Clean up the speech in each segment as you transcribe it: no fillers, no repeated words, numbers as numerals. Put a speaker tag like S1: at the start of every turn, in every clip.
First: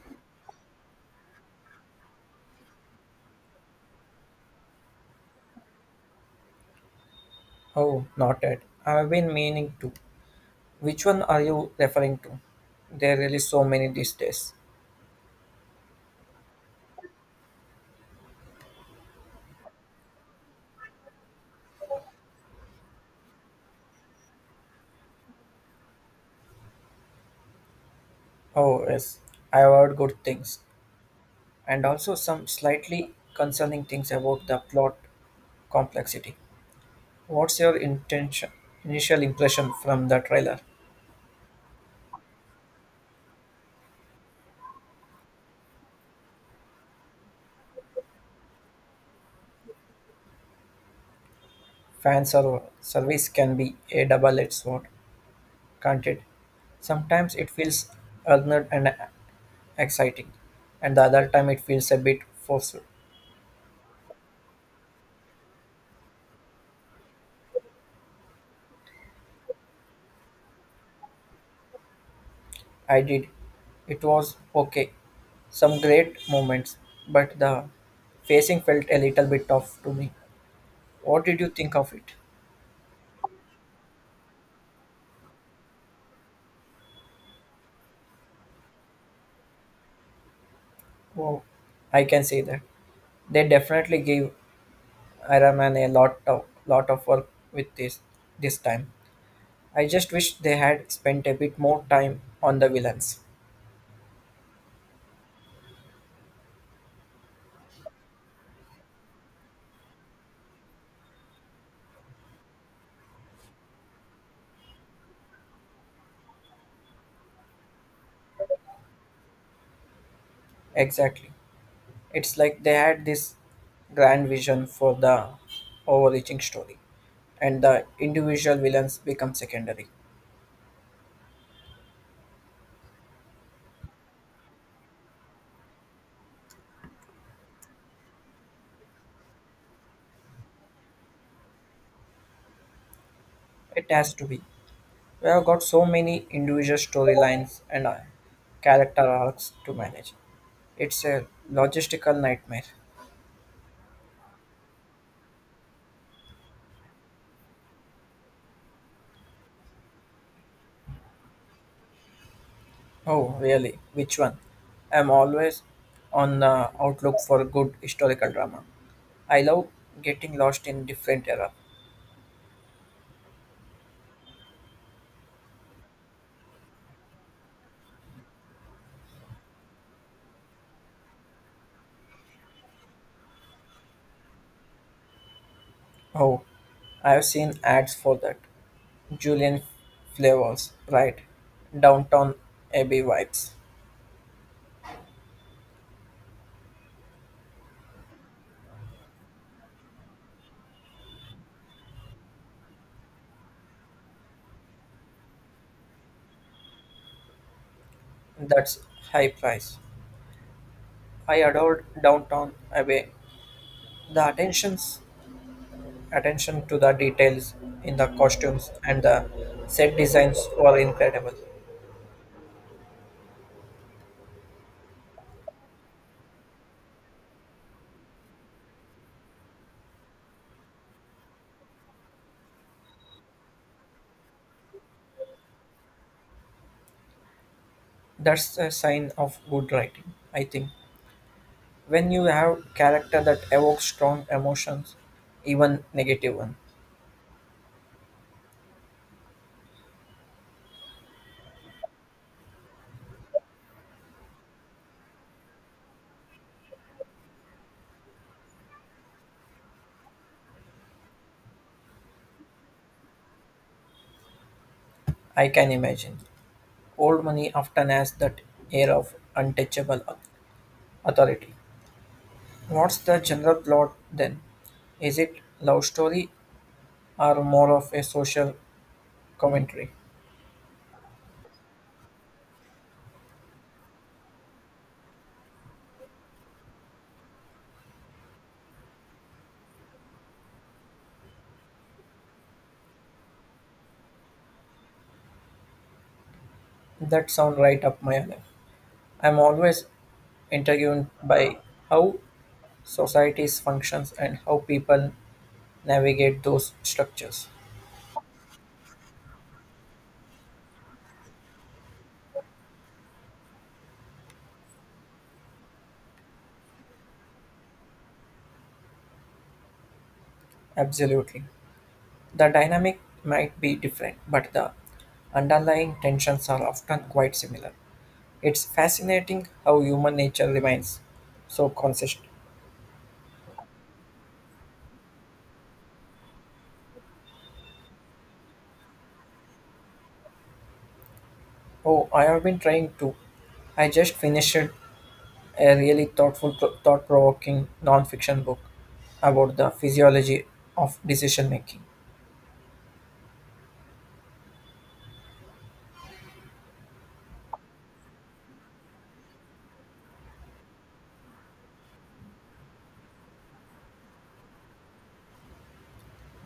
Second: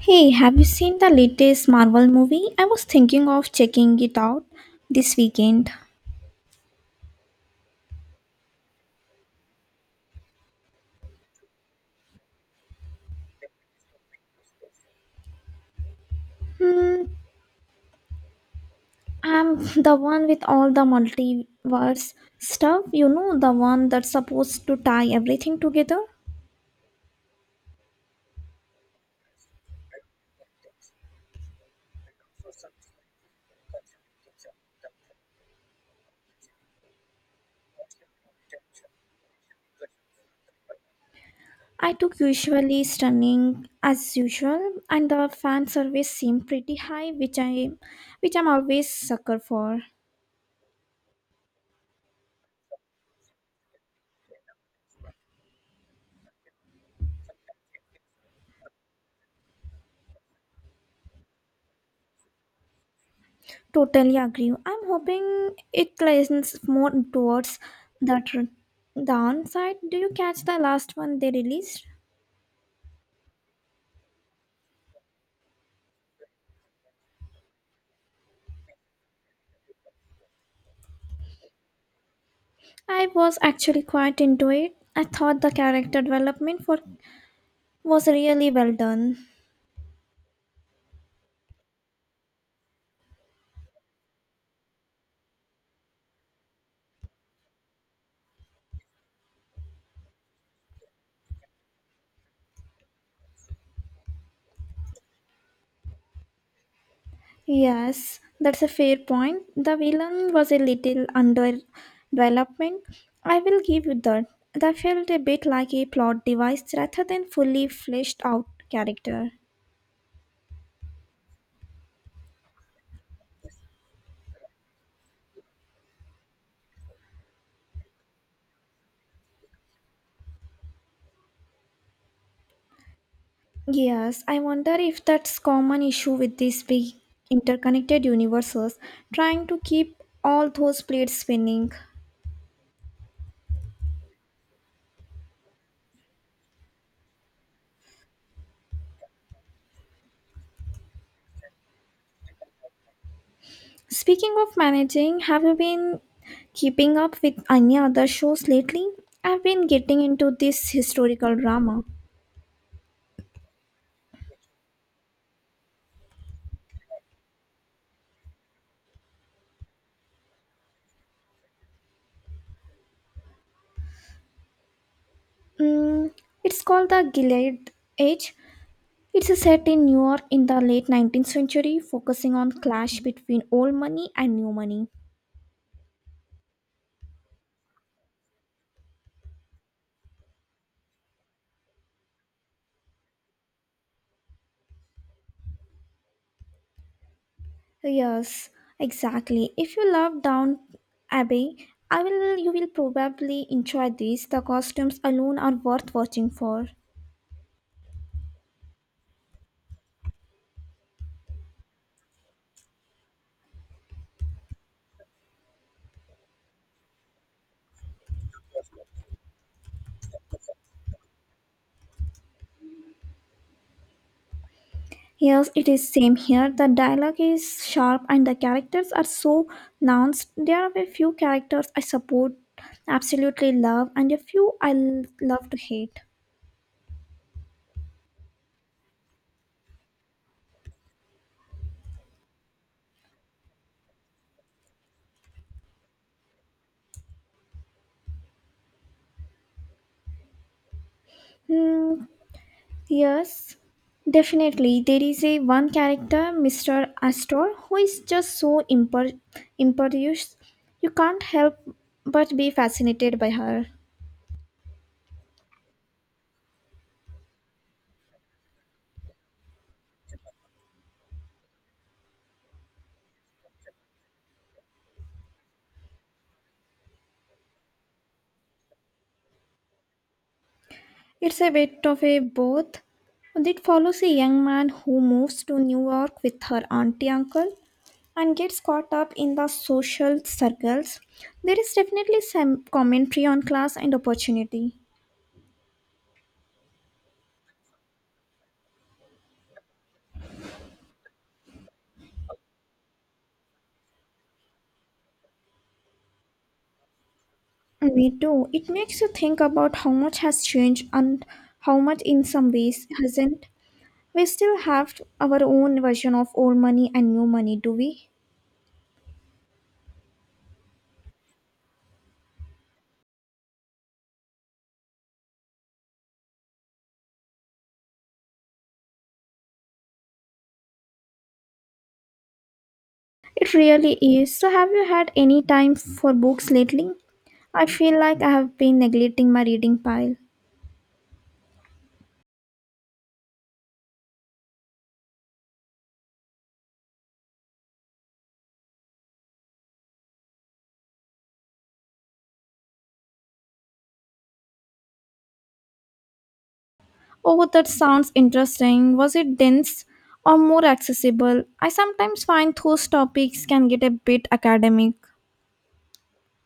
S1: Hey, have you seen the latest Marvel movie? I was thinking of checking it out this weekend.
S2: Oh, not yet. I've been meaning to. Which one are you referring to? There are really so many these days.
S1: Hmm, I'm the one with all the multiverse stuff, you know, the one that's supposed to tie everything together.
S2: Oh, yes. I've heard good things. And also some slightly concerning things about the plot complexity. What's your intention, initial impression from the trailer?
S1: I took usually stunning as usual, and the fan service seemed pretty high, which I'm always sucker for.
S2: Service can be a double-edged sword, can't it? Sometimes it feels earned and exciting, and the other time it feels a bit forced.
S1: Totally agree. I'm hoping it leans more towards the downside. Do you catch the last one they released?
S2: I did. It was okay. Some great moments, but the facing felt a little bit tough to me. What did you think of it?
S1: I was actually quite into it. I thought the character development for was really well done.
S2: Oh, I can say that. They definitely gave Iron Man a lot of work with this time. I just wish they had spent a bit more time on the villains.
S1: Yes, that's a fair point. The villain was a little under development. I will give you that. That felt a bit like a plot device rather than fully fleshed out character.
S2: Exactly. It's like they had this grand vision for the overreaching story, and the individual villains become secondary.
S1: Yes, I wonder if that's common issue with these big interconnected universes, trying to keep all those plates spinning.
S2: It has to be. We have got so many individual storylines and character arcs to manage. It's a logistical nightmare.
S1: Speaking of managing, have you been keeping up with any other shows lately? I've been getting into this historical drama.
S2: Oh, really? Which one? I'm always on the outlook for good historical drama. I love getting lost in different era.
S1: Mm, it's called The Gilead Age. It's set in New York in the late 19th century, focusing on clash between old money and new money.
S2: Oh, I've seen ads for that. Julian flavors, right? Downtown Abbey vibes.
S1: Yes, exactly. If you love Down Abbey, I will you will probably enjoy this. The costumes alone are worth watching for.
S2: That's high price. I adored Downtown Abbey. The attentions Attention to the details in the costumes and the set designs were incredible.
S1: Yes, it is same here. The dialogue is sharp and the characters are so nuanced. There are a few characters I support, absolutely love, and a few I love to hate.
S2: That's a sign of good writing, I think. When you have character that evokes strong emotions, even negative one.
S1: Hmm, Yes, definitely. There is a one character, Mr. Astor, who is just so imperious. You can't help but be fascinated by her.
S2: I can imagine. Old money often has that air of authority. What's the general plot then? Is it love story or more of a social commentary?
S1: It's a bit of a both. It follows a young man who moves to New York with her auntie uncle and gets caught up in the social circles. There is definitely some commentary on class and opportunity.
S2: That sound right up my alley. I'm always intrigued by how societies functions and how people navigate those structures.
S1: Me too. It makes you think about how much has changed and how much, in some ways, hasn't. We still have our own version of old money and new money, do we?
S2: Absolutely. The dynamic might be different, but the underlying tensions are often quite similar. It's fascinating how human nature remains so consistent.
S1: It really is. So, have you had any time for books lately? I feel like I have been neglecting my reading pile.
S2: Oh, I have been trying to. I just finished a really thoughtful, thought provoking non fiction book about the physiology of decision making.
S1: Oh, that sounds interesting. Was it dense or more accessible? I sometimes find those topics can get a bit academic.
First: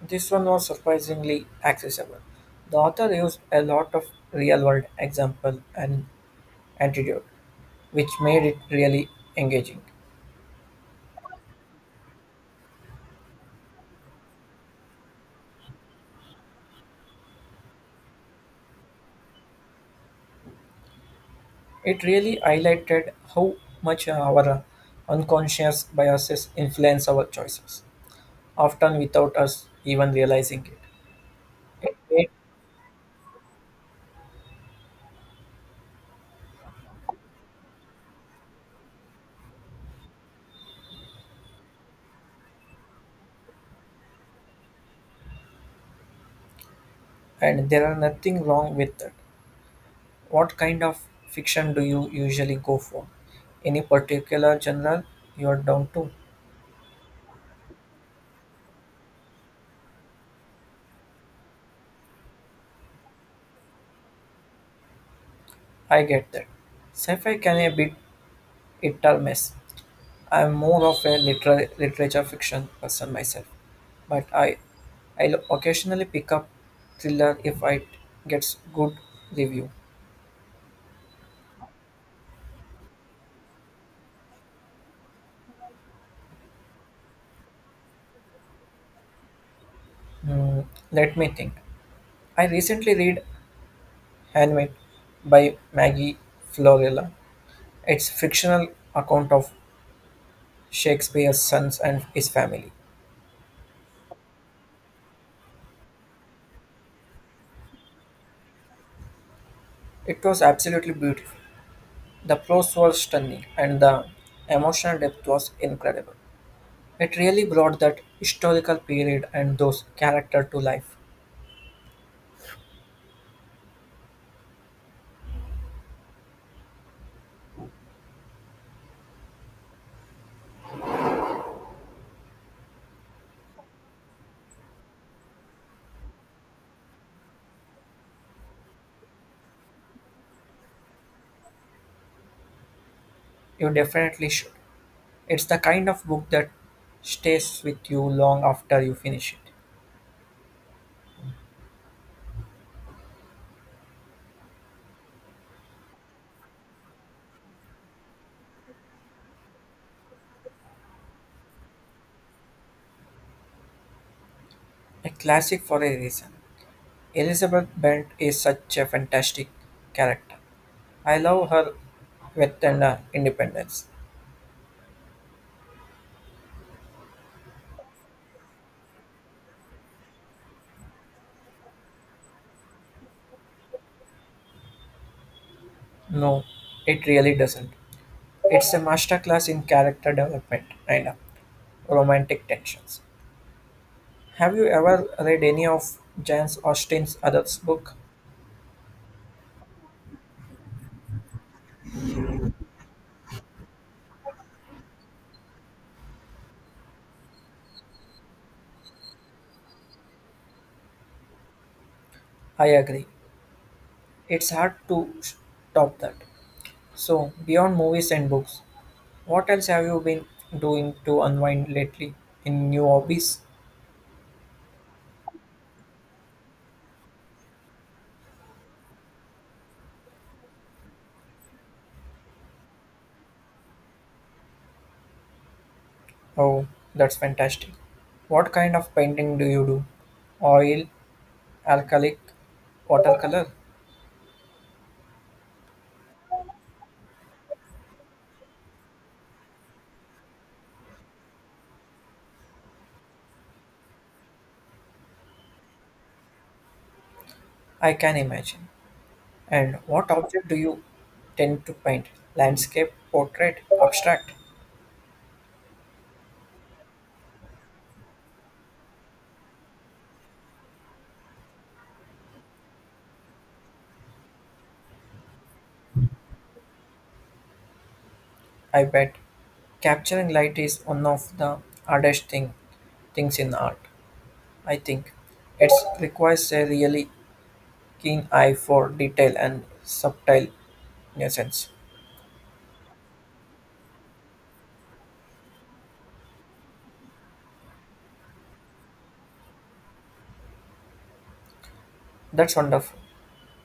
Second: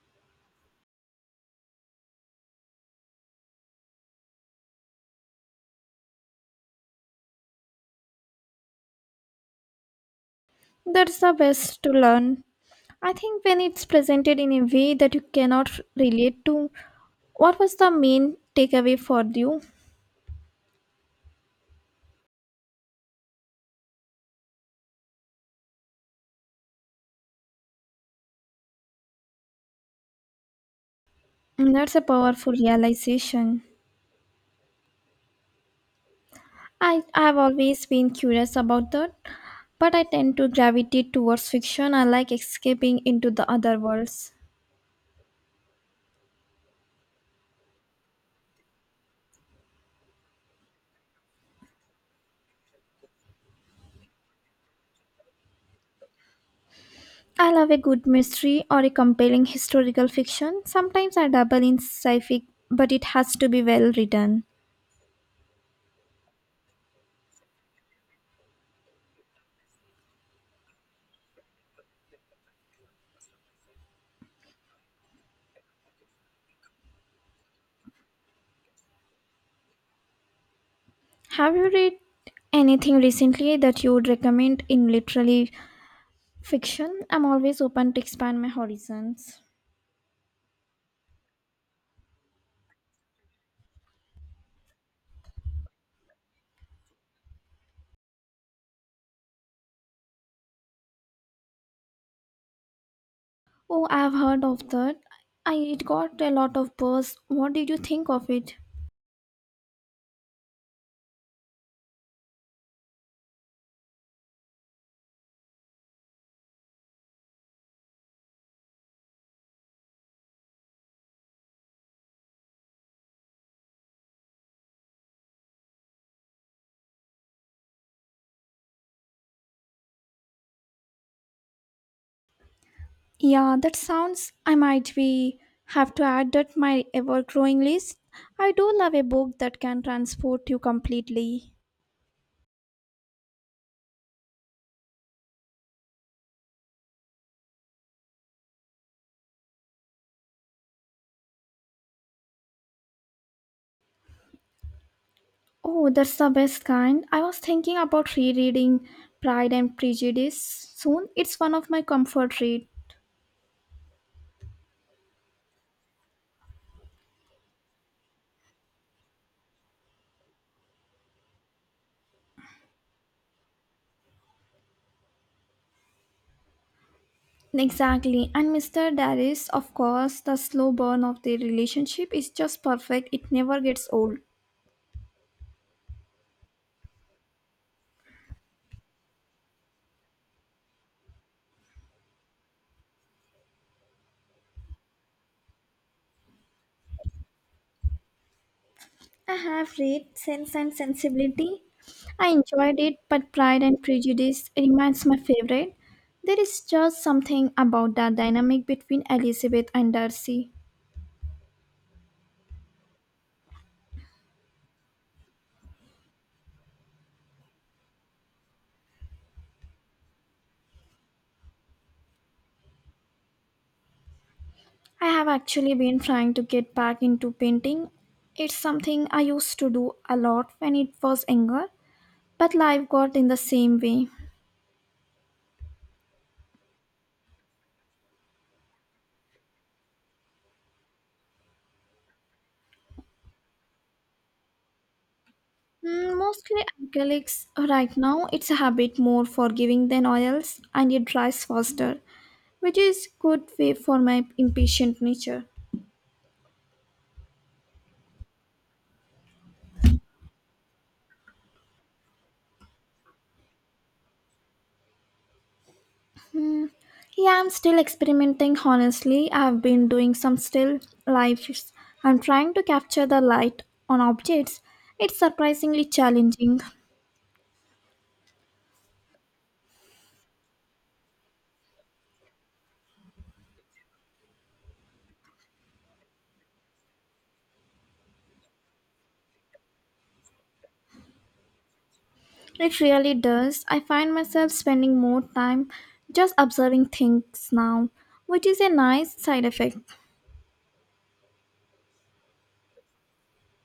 S2: This one was surprisingly accessible. The author used a lot of real world example and antidote, which made it really engaging.
S1: That's the best to learn. I think when it's presented in a way that you cannot f- relate to, what was the main takeaway for you?
S2: It really highlighted how much our unconscious biases influence our choices, often without us even realizing it.
S1: That's a
S2: It-
S1: powerful realization. I have always been curious about that, but I tend to gravitate towards fiction. I like escaping into the other worlds.
S2: And there are nothing wrong with that. What kind of fiction do you usually go for? Any particular genre you are down to?
S1: I love a good mystery or a compelling historical fiction. Sometimes I dabble in sci-fi, but it has to be well written.
S2: I get that. Sci-fi can be a bit It dull mess. I'm more of a literature fiction person myself, but I'll occasionally pick up thriller if it gets good review.
S1: Have you read anything recently that you would recommend in literary fiction? I'm always open to expand my horizons.
S2: Hmm, let me think. I recently read Handmaid by Maggie Florella. It's fictional account of Shakespeare's sons and his family.
S1: Oh, I've heard of that. I it got a lot of buzz. What did you think of it?
S2: It was absolutely beautiful. The prose was stunning and the emotional depth was incredible. It really brought that historical period and those characters to life.
S1: Yeah, that sounds I might be have to add that my ever growing list. I do love a book that can transport you completely.
S2: You definitely should. It's the kind of book that stays with you long after you finish it.
S1: Oh, that's the best kind. I was thinking about rereading Pride and Prejudice soon. It's one of my comfort read.
S2: A classic for a reason. Elizabeth Bent is such a fantastic character. I love her with an independence.
S1: Exactly. And Mr. Darius, of course, the slow burn of their relationship is just perfect. It never gets old.
S2: No, it really doesn't. It's a masterclass in character development and romantic tensions. Have you ever read any of Jane Austen's other books?
S1: I have read Sense and Sensibility. I enjoyed it, but Pride and Prejudice remains my favorite. There is just something about that dynamic between Elizabeth and Darcy.
S2: I agree. It's hard to stop that. So, beyond movies and books, what else have you been doing to unwind lately? In new hobbies?
S1: I have actually been trying to get back into painting. It's something I used to do a lot when it was younger, but life got in the same way.
S2: Oh, that's fantastic. What kind of painting do you do? Oil, acrylic, watercolor?
S1: Mostly acrylics right now. It's a habit more forgiving than oils and it dries faster, which is good way for my impatient nature.
S2: I can imagine. And what object do you tend to paint? Landscape, portrait, abstract?
S1: Yeah, I'm still experimenting honestly. I've been doing some still lives. I'm trying to capture the light on objects. It's surprisingly challenging.
S2: I bet. Capturing light is one of the hardest thing, things in art. I think it requires a really keen eye for detail and subtle nuisance.
S1: It really does. I find myself spending more time just observing things now, which is a nice side effect.
S2: That's wonderful.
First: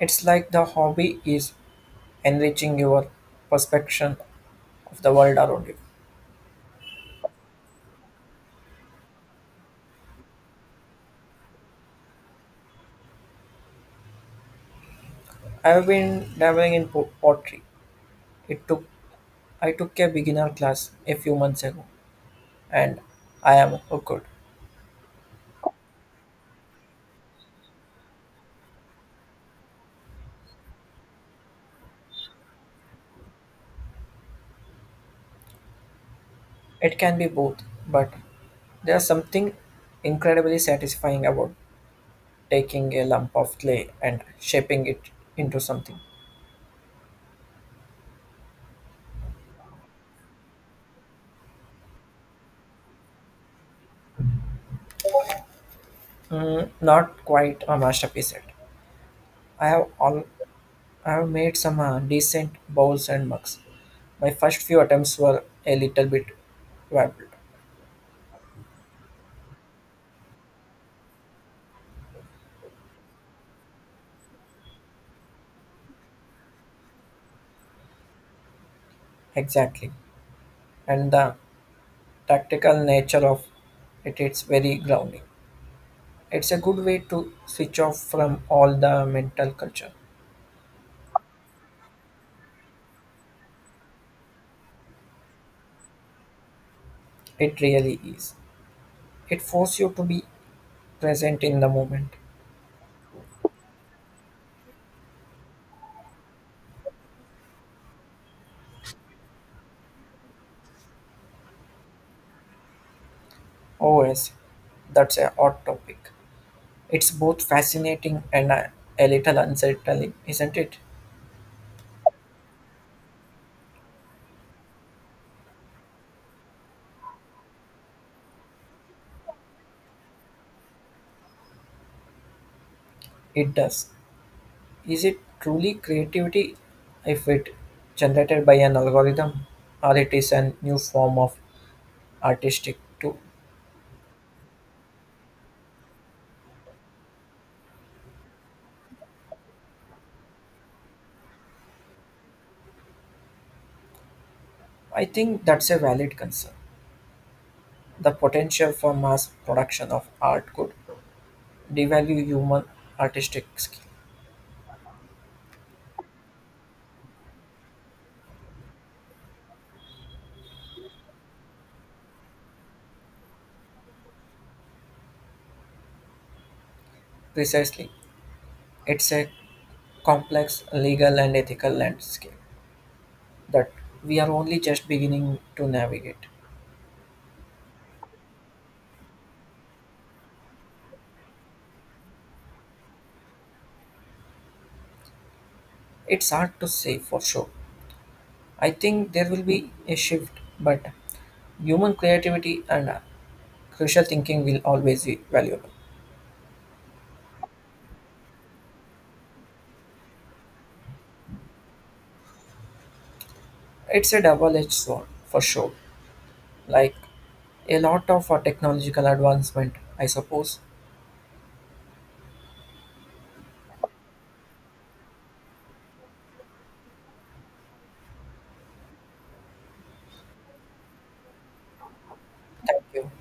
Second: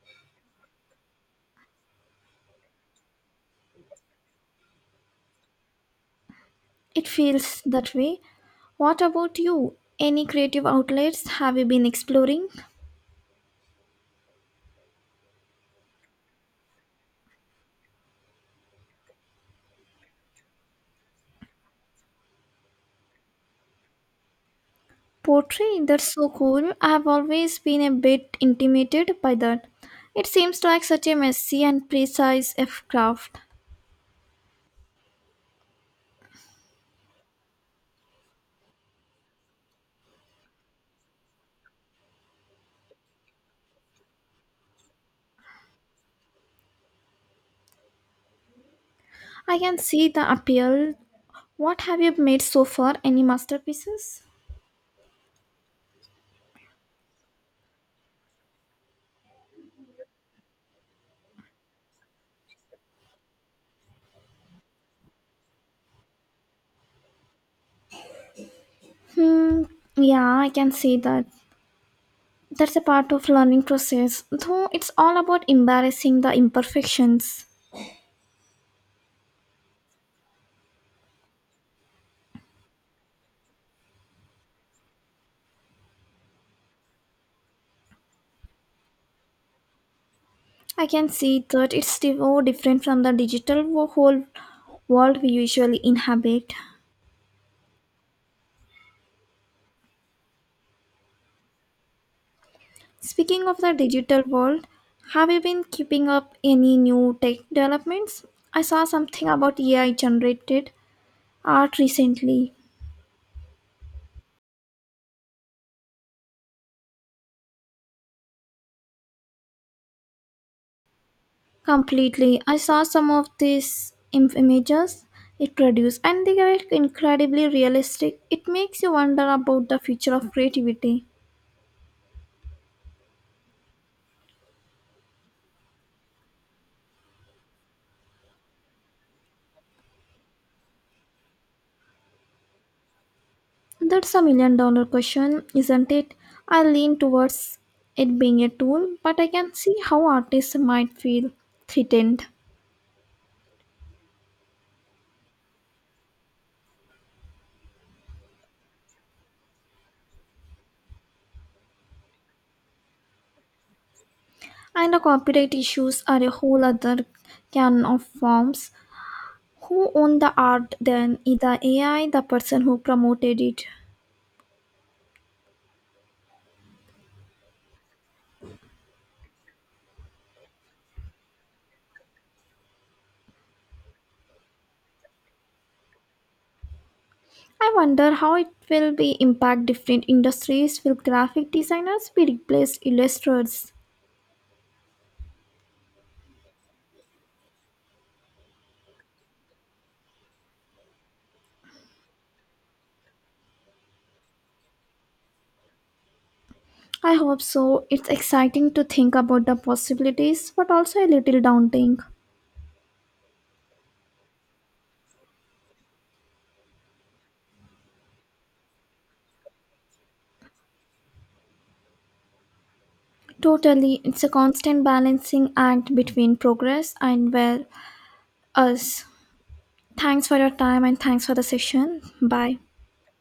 S2: It's like the hobby is enriching your perception of the world around you.
S1: It feels that way. What about you? Any creative outlets have you been exploring?
S2: I've been dabbling in pottery. It took I took a beginner class a few months ago, and I am hooked.
S1: Poetry, that's so cool. I have always been a bit intimidated by that. It seems like such a messy and precise F craft.
S2: It can be both, but there's something incredibly satisfying about taking a lump of clay and shaping it into something.
S1: I can see the appeal. What have you made so far? Any masterpieces?
S2: Not quite a masterpiece yet. I have all I have made some decent bowls and mugs. My first few attempts were a little bit wobbled.
S1: Hmm, yeah, I can see that. That's a part of learning process, though it's all about embarrassing the imperfections.
S2: Exactly, and the tactical nature of it's very grounding. It's a good way to switch off from all the mental culture.
S1: I can see that different from the whole world we usually inhabit.
S2: It really is. It forces you to be present in the moment.
S1: Speaking of the digital world, have you been keeping up any new tech developments? I saw something about AI generated art recently.
S2: Oh, yes, that's a hot topic. It's both fascinating and a little unsettling, isn't it?
S1: Completely. I saw some of images it produced and they are incredibly realistic. It makes you wonder about the future of creativity.
S2: It does. Is it truly creativity if it generated by an algorithm, or it is a new form of artistic tool?
S1: That's a million dollar question, isn't it? I lean towards it being a tool, but I can see how artists might feel threatened.
S2: I think that's a valid concern. The potential for mass production of art could devalue human artistic skill.
S1: And the copyright issues are a whole other can of worms. Who owned the art then? Either AI, the person who promoted it.
S2: Precisely, it's a complex legal and ethical landscape that we are only just beginning to navigate.
S1: I wonder how it will be impact different industries. Will graphic designers be replaced illustrators?
S2: It's hard to say for sure. I think there will be a shift, but human creativity and Crucial thinking will always be valuable.
S1: I hope so. It's exciting to think about the possibilities, but also a little daunting.
S2: It's a double-edged sword for sure. Like a lot of technological advancement, I suppose.
S1: Totally, it's a constant balancing act between progress and well us. Thanks for your time and thanks for the session. Bye.
S2: Thank you.